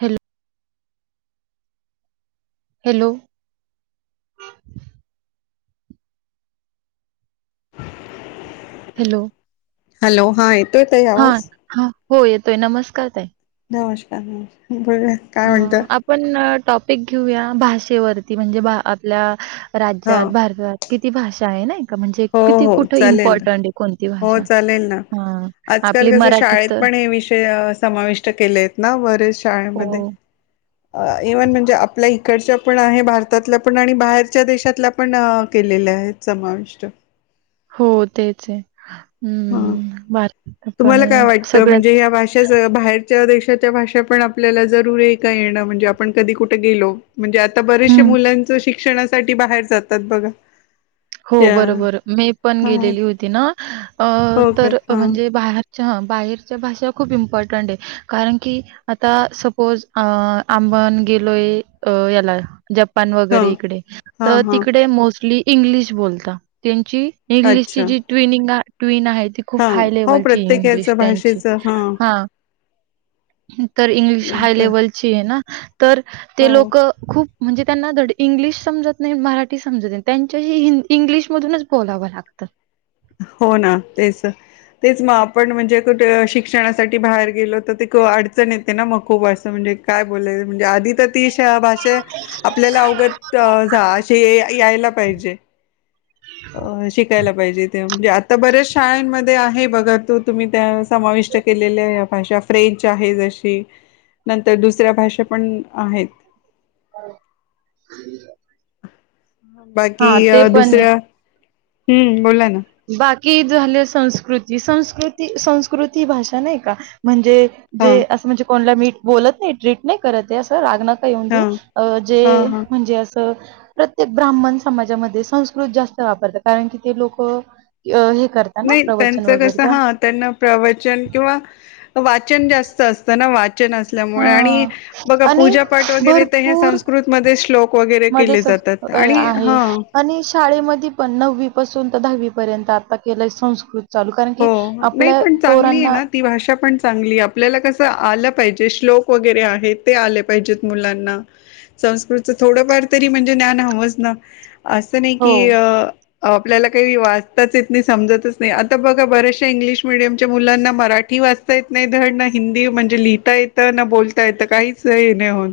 Hello. Hello. Hello. Hello hi. हा हा हो येतोय. नमस्कार ताई. नमस्कार नमस्कार. बोलूया काय म्हणता? हां, आपण अ, टॉपिक घेऊया भाषेवरती म्हणजे आपल्या हा राज्यात, भारतात किती भाषा आहे नाही का? म्हणजे हो किती हो कुठे चालेल ना, इम्पॉर्टंट आहे कोण. हो चालेल ना. आजकाल आपली कस मराठी शाळेत तर पण हे विषय समाविष्ट केले आहेत ना बरेच शाळेमध्ये हो, इव्हन म्हणजे आपल्या इकडच्या पण आहे. भारतातल्या पण आणि बाहेरच्या देशातल्या पण केलेल्या आहेत समाविष्ट. हो तेच आहे. हा. हं, भारतात पण तुम्हाला काय आहे वाटतं सगळ्यात म्हणजे या भाषाच बाहे देशाच्या भाषा पण आपल्याला जरूरी आहे का येणं म्हणजे आपण कधी कुठे गेलो. म्हणजे आता बरेचशे हं. मुलांच शिक्षणासाठी बाहेर जातात बघा. हो त्या बरोबर मे पण हा गेलेली होती ना हो काय तर हा म्हणजे बाहेर. हा बाहेरच्या भाषा खूप इम्पॉर्टंट आहे कारण की आता सपोज अ अ. मण गेलोय याला ज हा वरे इकडे हा तर हा तिकडे मोस्टल्यी इंग्लिश बोलता. इंग्लिश ची अच्छा जी ट्युनिंग आहे ट्यून आहे. खूप हा हाय हो लेवलची प्रत्येकाच इंग्लिश त्यांची भाषेच हा. तर इंग्लिश हाय आता लेवलची आहे ना तर हो ते लोक खूप. म्हणजे त्यांना धड इंग्लिश समजत नाही मराठी समजत नाही त्यांच्याशी हि. इंग्लिशमधूनच बोलावं लागतं. हो ना तेच तेच मग आपण म्हणजे कुठे शिक्षणासाठी बाहेर गेलो तर अडचण ये ना मग खूप असं म्हणजे काय बोयं म्हणजे आधी तर ती शा भाशे आपल्याला अवगत जा, अशी यायला पाहिजे. अ शिकायला पाहिजेत. म्हणजे आता बऱ्याच शाळांमध्ये आहे बघा तू तुम्ही त्या समाविष्ट केलेल्या भाषा फ्रेंच. आमची आहे जशी नंतर दुसऱ्या भाषा पण आहेत. हो. कुठ गेल्या? बाकी अ. दुसऱ्या.. हम्म बोला ना. बाकी झाल्या संस्कृती, संस्कृती, संस्कृती भाषा नाही का म्हणजे. हा जे अस म्हणजे कोनला मी बोलत नाही ट्रीट नाही करत अस राग नका. नका येऊन हा देऊ जे हा हा म्हणजे असं. प्रत्येक ब्राह्मण समाजामध्ये संस्कृत जास्त वापरतात कारण की ते लोक हे. करता ना नाही प्रवचन त्यांच वगैरे कस त्या हा त्यांना प्रवचन किंवा वाच. वाचन जास्त असत वा. वाचन असल्यामुळे हा आणि बघा आणि पूजा पाठ वगैरे ते हे भरपूर संस्कृत मध्ये श्लोक वगैरे केले जात. अ आहे आणि शाळेमध्ये पण नववी पासून दहावीपर्यंत आता केलंय संस्कृत चालू कारण हो की नाही आपल्या पण चांगली आहे पोरांना ना. ती भाषा पण चांगली आपल्याला कस आलं पाहिजे श्लोक वैगरे आहे ते आले, पाहिजेत मुलांना संस्कृत च थोडफार तरी म्हणजे. ज्ञान हवच ना. असं नाही की हो अ आपल्याला काही वाचताच येत नाही, समजतच नाही अत आता बघा बर्याचशा इंग्लिश मिीडियमच्या मुलांना मराठी वाचता येत नाही. धड ना हिंदी म्हणजे लिहिता येतं. न बोलता येत. काहीच हे नाही होत.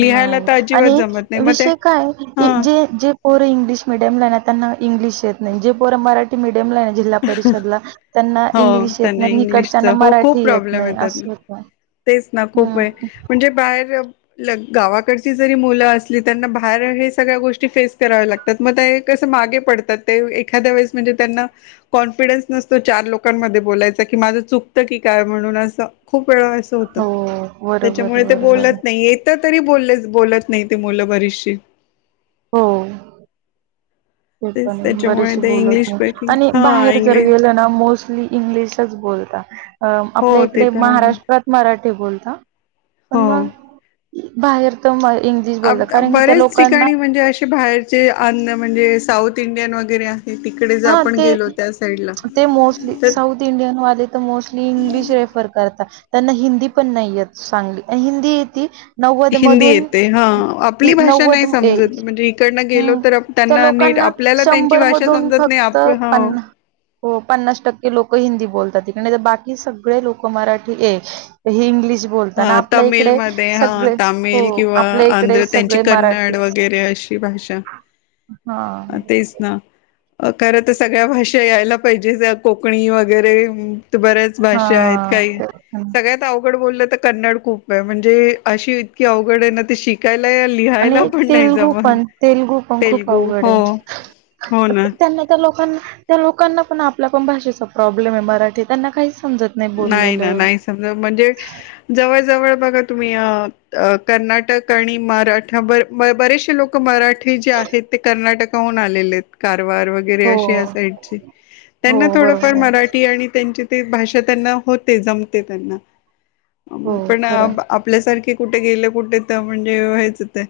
लिहायला नाही. तर अजिबात आणि जमत नाही मग ते विषय काय हा जे जे पोर इंग्लिश मिीडियमला आहे. ना त्यांना इंग्लिश येत नाही. जे पोर मराठी मीडिय जे मुलं जिल्हा परिषदला त्यांना हो इंग्लिश येत त्यांना नाही. इंग्लिशच ईकडच्याना हो मराठी येत नाही असत. ह [inaudible] हे च ना खूप आहे. म्हणजे बाहेर [unintelligible] गावाकड जरी मुलं असली, त्यांना बाहेर हे सगळ्या गोष्टी फेस कराव्या लागतात. म त्या ते मागे पडतात. ते एखाद्या वेळेस म्हणजे त्यांना कॉन्फिडन्स नसतो. चार लोकांमध्ये बोलत माझ चुकतं की काय म्हणून असं खूप वेळा होत हो. बरोबर त्याच्यामुळे आहे, ते बरोबर आहे. बोलत नाही येत तरी बोले बोलत नाहीत ते मुलं बरीशी हो. ते तेच पण त्याच्यामुळे बरेच ते इंग्लिश बोलत स्पीकिंग आणि हा बाहेर जर इंग्लिश गेल ना मोस्ट आप इंग्लिशच बोलता आपल्या हो ते इकडे तर आहे महाराष्ट्रात मराठी बोलता पण हो मग बाहेर तर म इंग्लिश बोलता कारण की त्या बरेच लोकांना ठिकाणी म्हणजे असे बाहेरचे अन्न म्हणजे साऊथ इंडियन वगैरे. तडे हां आपण ते गेलो त्या साईड ते मोस्टली साऊथ इंडियनवाले तर मोस्टली इंग्लिश रेफर करतात त्यांना हिंदी पण नाहीयेत चांगली आणि हिंदी य ती हिंदी येते हा आपली भाषा नव्वद नाही म- ए समजत म्हणजे इकडनं गेलो हम्म तर त्या त्यांना नीट लोकांना आपल्याला त्यांची शंभर भाषा मधून समजत नाही फक्त आपण ह पन्ना हो पन्नास टक्के लोक हिंदी बोलतात नही बाकी सगळे लोक मराठी आहे हे इंग्लिश बोलतात आणि हा आपल्या तमिळ इकडे मध्ये हा सगळे तामिळ हो मध्ये किंवा आपल्या इकडे आंध्र त्यांची सगळे कन्नड व गैरे अ ही भाषा ह हा तेच ना खरं तर सगळ्या भाषा यायला पाहिजे कोकणी वगैरे.. बऱ्याच हा भाषा आहेत काही ते पण. सगळ्यात अवघड बोललं. कन्नड खूप आहे म्हणजे अशी इतकी अवघड आहे ना ते शिकाय.. आणि तेलगू पण तेलगू पण खूप तेलगू अवघड.. हो हो ना त्यां त्या लोकां त्या लोकांना. पण आपल्या कोण भाषेचा प्रॉब्लेम आहे मराठी त्यांना काहीच.. समजत नाही ना बोललेलं. नाही समजा म्हणजे जवळ जवळ... बघा तुम्ही कर्नाटक आणि मराठा बरेचसे लोक मराठी जे.. आहेत ते कर्नाटकाहून आलेले काल.. हो वरे सा हो त्यांना बरोबर थोडफार मराठी त्यां भाषा.. त्यांना होते जमते त्यांना हो पण खरं आपल्यासारखे. कुठे गेलं कुठे म्हणजे व्हायचं ते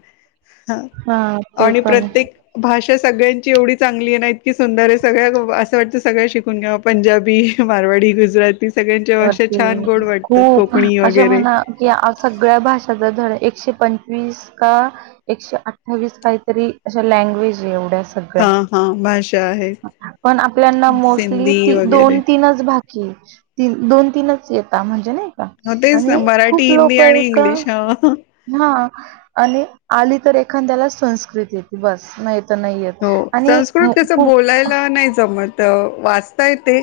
हा ते आणि पण आहे. प्रत्येक भाष अश सगळ्यांची एवढी चांगली ना इतकी सुंदर आहे सगळ्या असं वाटतं सगळ्या शिकून घे पंजाबी मार... वडी गुजराती. सगळ्यांच्या भाषा छान गोड वाटतात खूप कोकणी असं वगैरे म्हणा की सगळ्या भाषाच झाड एकशे.. पंचवीस का एकशे अठ्ठावीस काहीतरी अशा लँग्वेज आहे एवढ्या.. सळ हा हा भाषा आहेत पण आपल्याना सिंधी मोस्टली वगैरे दोन तीनच भाकी. दोन तीनच य म्हणजे नाही. हो तेच ना आणि मराठी खूप हिंदी लोक आहे आणि का इंग्लिश हा हा.. आणि आली तर एखाद्याला संस्कृती येत बस नाही. तर नाही येत हो आणि मु- संस्कृत कसं खूप बोलायला नाही जमत. वाचता येते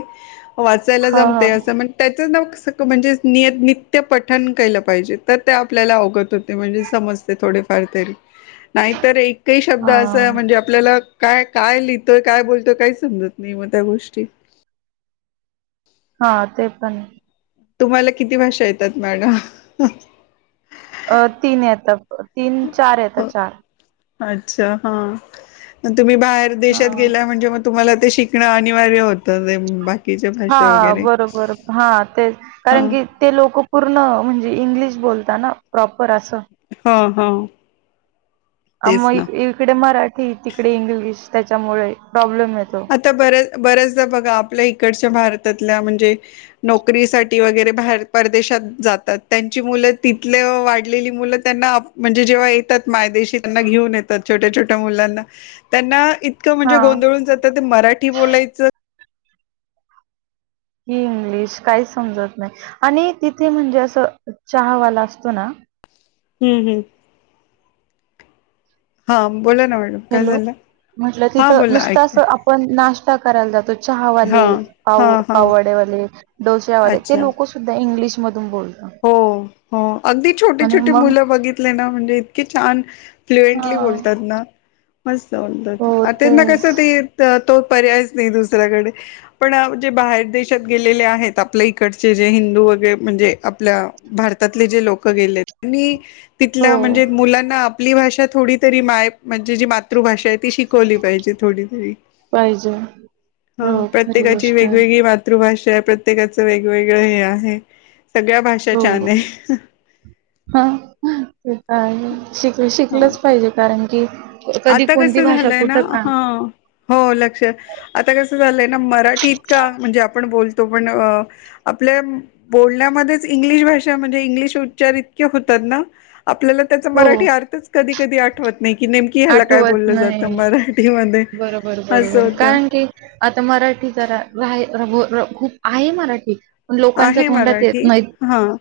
वाचायला ह जमते ह असंण त्या. म्हणजे नित्य पठण केलं पाहिजे तर ते आपल्याला अवगत होते म्हणजे समज. ते थोडेफार तरी नाही एक ही शब्द हा म्हणे काय काय लिहितोय काय बोलतोय काही समजत नाही मग त्या गोष्टी.. हा ते पण.. तुम्हाला किती भाषा येतात मॅडम.. अ तीन येत तीन चार येत चार.. अच्छा हा तुम्ही बाहेर हा देशात गेला म्हणजे मग तुम्हाला.. ते शिकणं अनिवार्य होतं ते. बाकीच्या हा भाषा वगैरे बरोबर हा तेच हा कारण की ते लोक पूर्ण म्हणजे. इंग्लिश बोलताना प्रॉपर अस. ह ह मग इकडे मराठी तिकडे इंग्लिश त्याच्यामुळे प्रॉब्लेम.. येतो आता बर्याच बर्याचदा बघा आपल्या इकडच्या भारत भारतातल्या नोकरीसाठी वगैरे बाहेर प्रदेशात जातात त्यांची मुलं तिथल्या. वाढलेली मुलं त्यांना म्हणजे जेव्हा येतात मायदेशी त्यांना घेऊन येतात छोट्या छोट्या मुलांना... त्यांना इतकं हा म्हणजे गोंधळून जातं ते मराठी बोलायचं. हम्म [unintelligible] काही समजत नाही तिथे म्हणजे चहावा असतो ना. हम्म हम्म हा बोला ना मॅडम काय हॅलो झालं म्हटलं हा तिथं बोला नुसतच ऐकते आपण नाश्ता करायला जातो. हा चहावाले पाव हा हा पावड्यावाले डोस्यावाले ते अच्छा लोक सुद्धा इंग्लिश मधून बोलत. हो हो अगदी छोटी छोटी मग मुलं बघितले ना म्हणजे इतकी छान. हा फ्लुएंटली बोलतात ना मस्त हो बोलतात त्यांना तेच कसं ते... तो पर्यायच नाही दुसऱ्याकडे पण जे बाहेर देशात गेलेले आहेत आपल्या इकडचे जे... हिंदू वगैरे म्हणजे... आप भारतातले जे लोक गेले त्यांनी हो तिथल्या म्हणजे मुलांना... आपली भाषा थोडी तरी माय म्हणजे जी मातृभाषा आहे.. ती शिकवली पाहिजे थोडी तरी.. पाहिजे हा हो खरी प्रत्येकाची गोष्ट आहे वेगवेगळी मातृभाषा.. प्रत्येकाचं वेगवेगळ हे आहे सगळ्या भाषा हो छान आहे.. हा ते का आहे शिक हा शिकलच पाहिजे कारण की.. कधी आता कोणती कसं भाषा झालंय ना कुठं का ह हो लक्ष आता कसं झालंय ना मराठीत.. म्हणजे आपण बोल.. पण आपल्या बोलण्यामध्येच इंग्लिश भाषा म्हणजे इंग्लिश उच्चार इतके होतात.. आपल्याला त्या हो मराठी अर्थच कधी कधी आठवत नाही की नेम.. आठवत नाही. बरोबर असं बरोबर होतं कारण की आता मराठी जरा राहायल.. खूप आहे मराठी पण लोकांच्या आहे तोंडात येत मराठी नाहीत. हां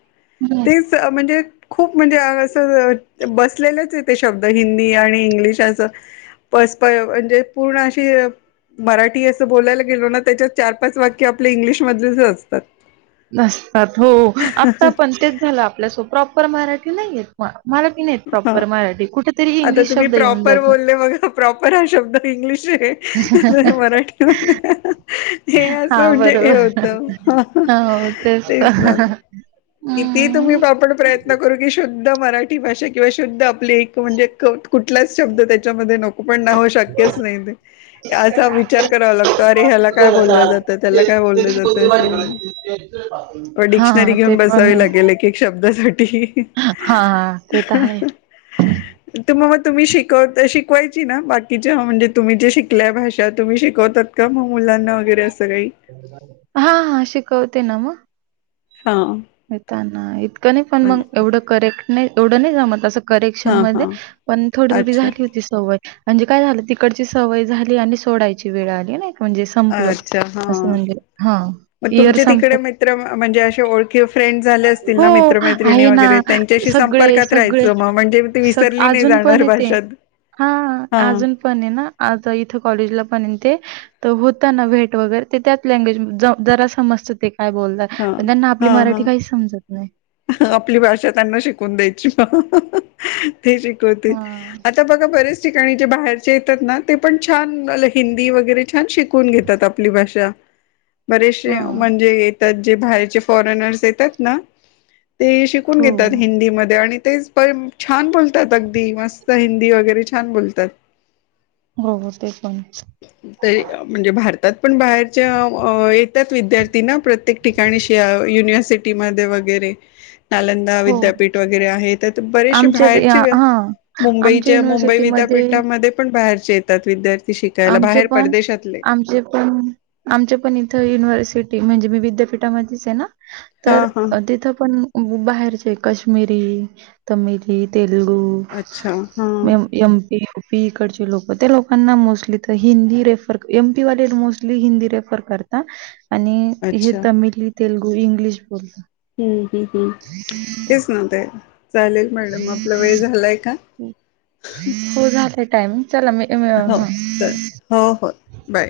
हं. तेच म्हणजे खूप म्हणजे असं. बसलेलेच आहे तेे शब्द हिंदी आणि इंग्लिश असं पप म्हणजे पूर्ण अशी... मराठी असं बोलायला गेलो ना त्याच्यात चार पाच वाक्य आपले इंग्लिश मधलेच असतात. नसतात हो आत्ता पण तेच झालं आपल्यासो प्रॉपर मराठी नाहीयेत... ह आता इंग्लिश तुम्ही शब्द येऊन प्रॉपर जातो. बोलले बघ प्रॉपर हा शब्द इंग्लिश आहे. त मराठीमध्ये हे असं हा म्हणजे हे बरोबर होतं.. हो तेच प... किती तुम्ही आपण प्रयत्न करू की शुद्ध.. मराठी भाषा किंवा शुद्ध आपली म्हणजे कुठलाच शब्द त्याच्यामध्ये नको.. पण शक्यच नाही असा विचार करावा लागतो अरे ह्याला काय बोललं जातं त्याला काय... ज डिक्शनरी हा ते घेऊन बसले. पण लागेल की शब्दासाठी.. हा ते तर आहे. तुम्हा म.. तुम्ही शिकवत शिकवायची ना बाकीच्या म्हणजे तुम्ही जे शिकल्याय भाषा तुम्ही शिकवत.. का म मुलांना वगैरे असं काही.. हा हा शिकवते ना मग हा येताना इतकं नाही पण मग एवढं करेक्ट नाही एवढं नाही ज मत असं.. करेक्शन हा मध्ये हा पण थोडी थोडी अच्छा झाली होती सवय... म्हणजे काय झालं तिकडची सवय झाली आणि सोडायची वेळ आली नाही. म्हणजे संपलं. अच्छा हा असं म्हणजे हां. मग इयर तुमचे संपत तिकडे मित्र म्हणजे असे ओळखी... फ्रेंड झाले असतील हो, ना मित्रमैत्रिणी आहे ना. वगैरे त्यांच्याशी सगळे, संपर्कात सगळे राहायचं मग म्हणजे ती विसरली नाही... जाणार भाषात... हा हा अजून पण आहे ना आज इथं कॉलेजला पण ये ते... तर होता ना भेट वगैरे ते त्याच लँग्वेज जरा समजत ते.. काय बोलतात हा पण त्यांना आपली हा मराठी हा काही समजत नाही आपली भाषा त्यांना शिकून द्यायची. ते शिकवतील हां, आता बघा बरेच.. ठिकाणी जे बाहेरचे येतात ना ते पण छान हिंदी वगैरे छान शिकून घेतात आपली भाषा... बरेचसे हां. म्हणजे येतात जे बाहेरचे फॉरेनर्स येतात ना.. ते शिकून घेतात हो. हिंदीमध्ये आणि... तेच पण छान बोलतात अगदी मस्त हिंदी वगैरे छान बोलतात. हो हो. ते पण. ते म्हणजे भारती.. पण बाहेरच्या येतात विद्यार्थी ना. प्रत्येक ठिकाणी युनिव्हर्सिटी. सिटी मध्ये वगैरे. नालंदा हो. विद्यापीठ वगैरे आहे. त्या बरेचसे आमच्या ते या बाहेरचे. हां. आमच्या मुंबईच्या मुंबई युनिव्हर्सिटीमध्ये विद्यापीठामध्ये पण बाहेरचे येतात. विद्यार्थी. शिकायला आमचे बाहेर पण. परदेशातले आमचे पण. आमच्या पण इथ युनिव्हर्सिटी. म्हणजे मी विद्यापीठा मध्येच हाय ना. हा तर हा तिथ पण बाहेरचे क काश्मीरी. तमिली, तेलगू, अच्छा हा एम. पी. पीकडचे लोक. ते लोकांना mostly. Hindi refer M. P. वाले मोस्टली हिंदी रेफर करतात. आणि हे अच्छा तमिल तेलुगू इंग्लिश बोलतात. हम्म हम्म. हम्म तेच म्हणते. चालेल मॅडम आपला वेळ झालाय का? हो झालाय टायमिंग. चला. म हो हा. चालेल हो हो बाय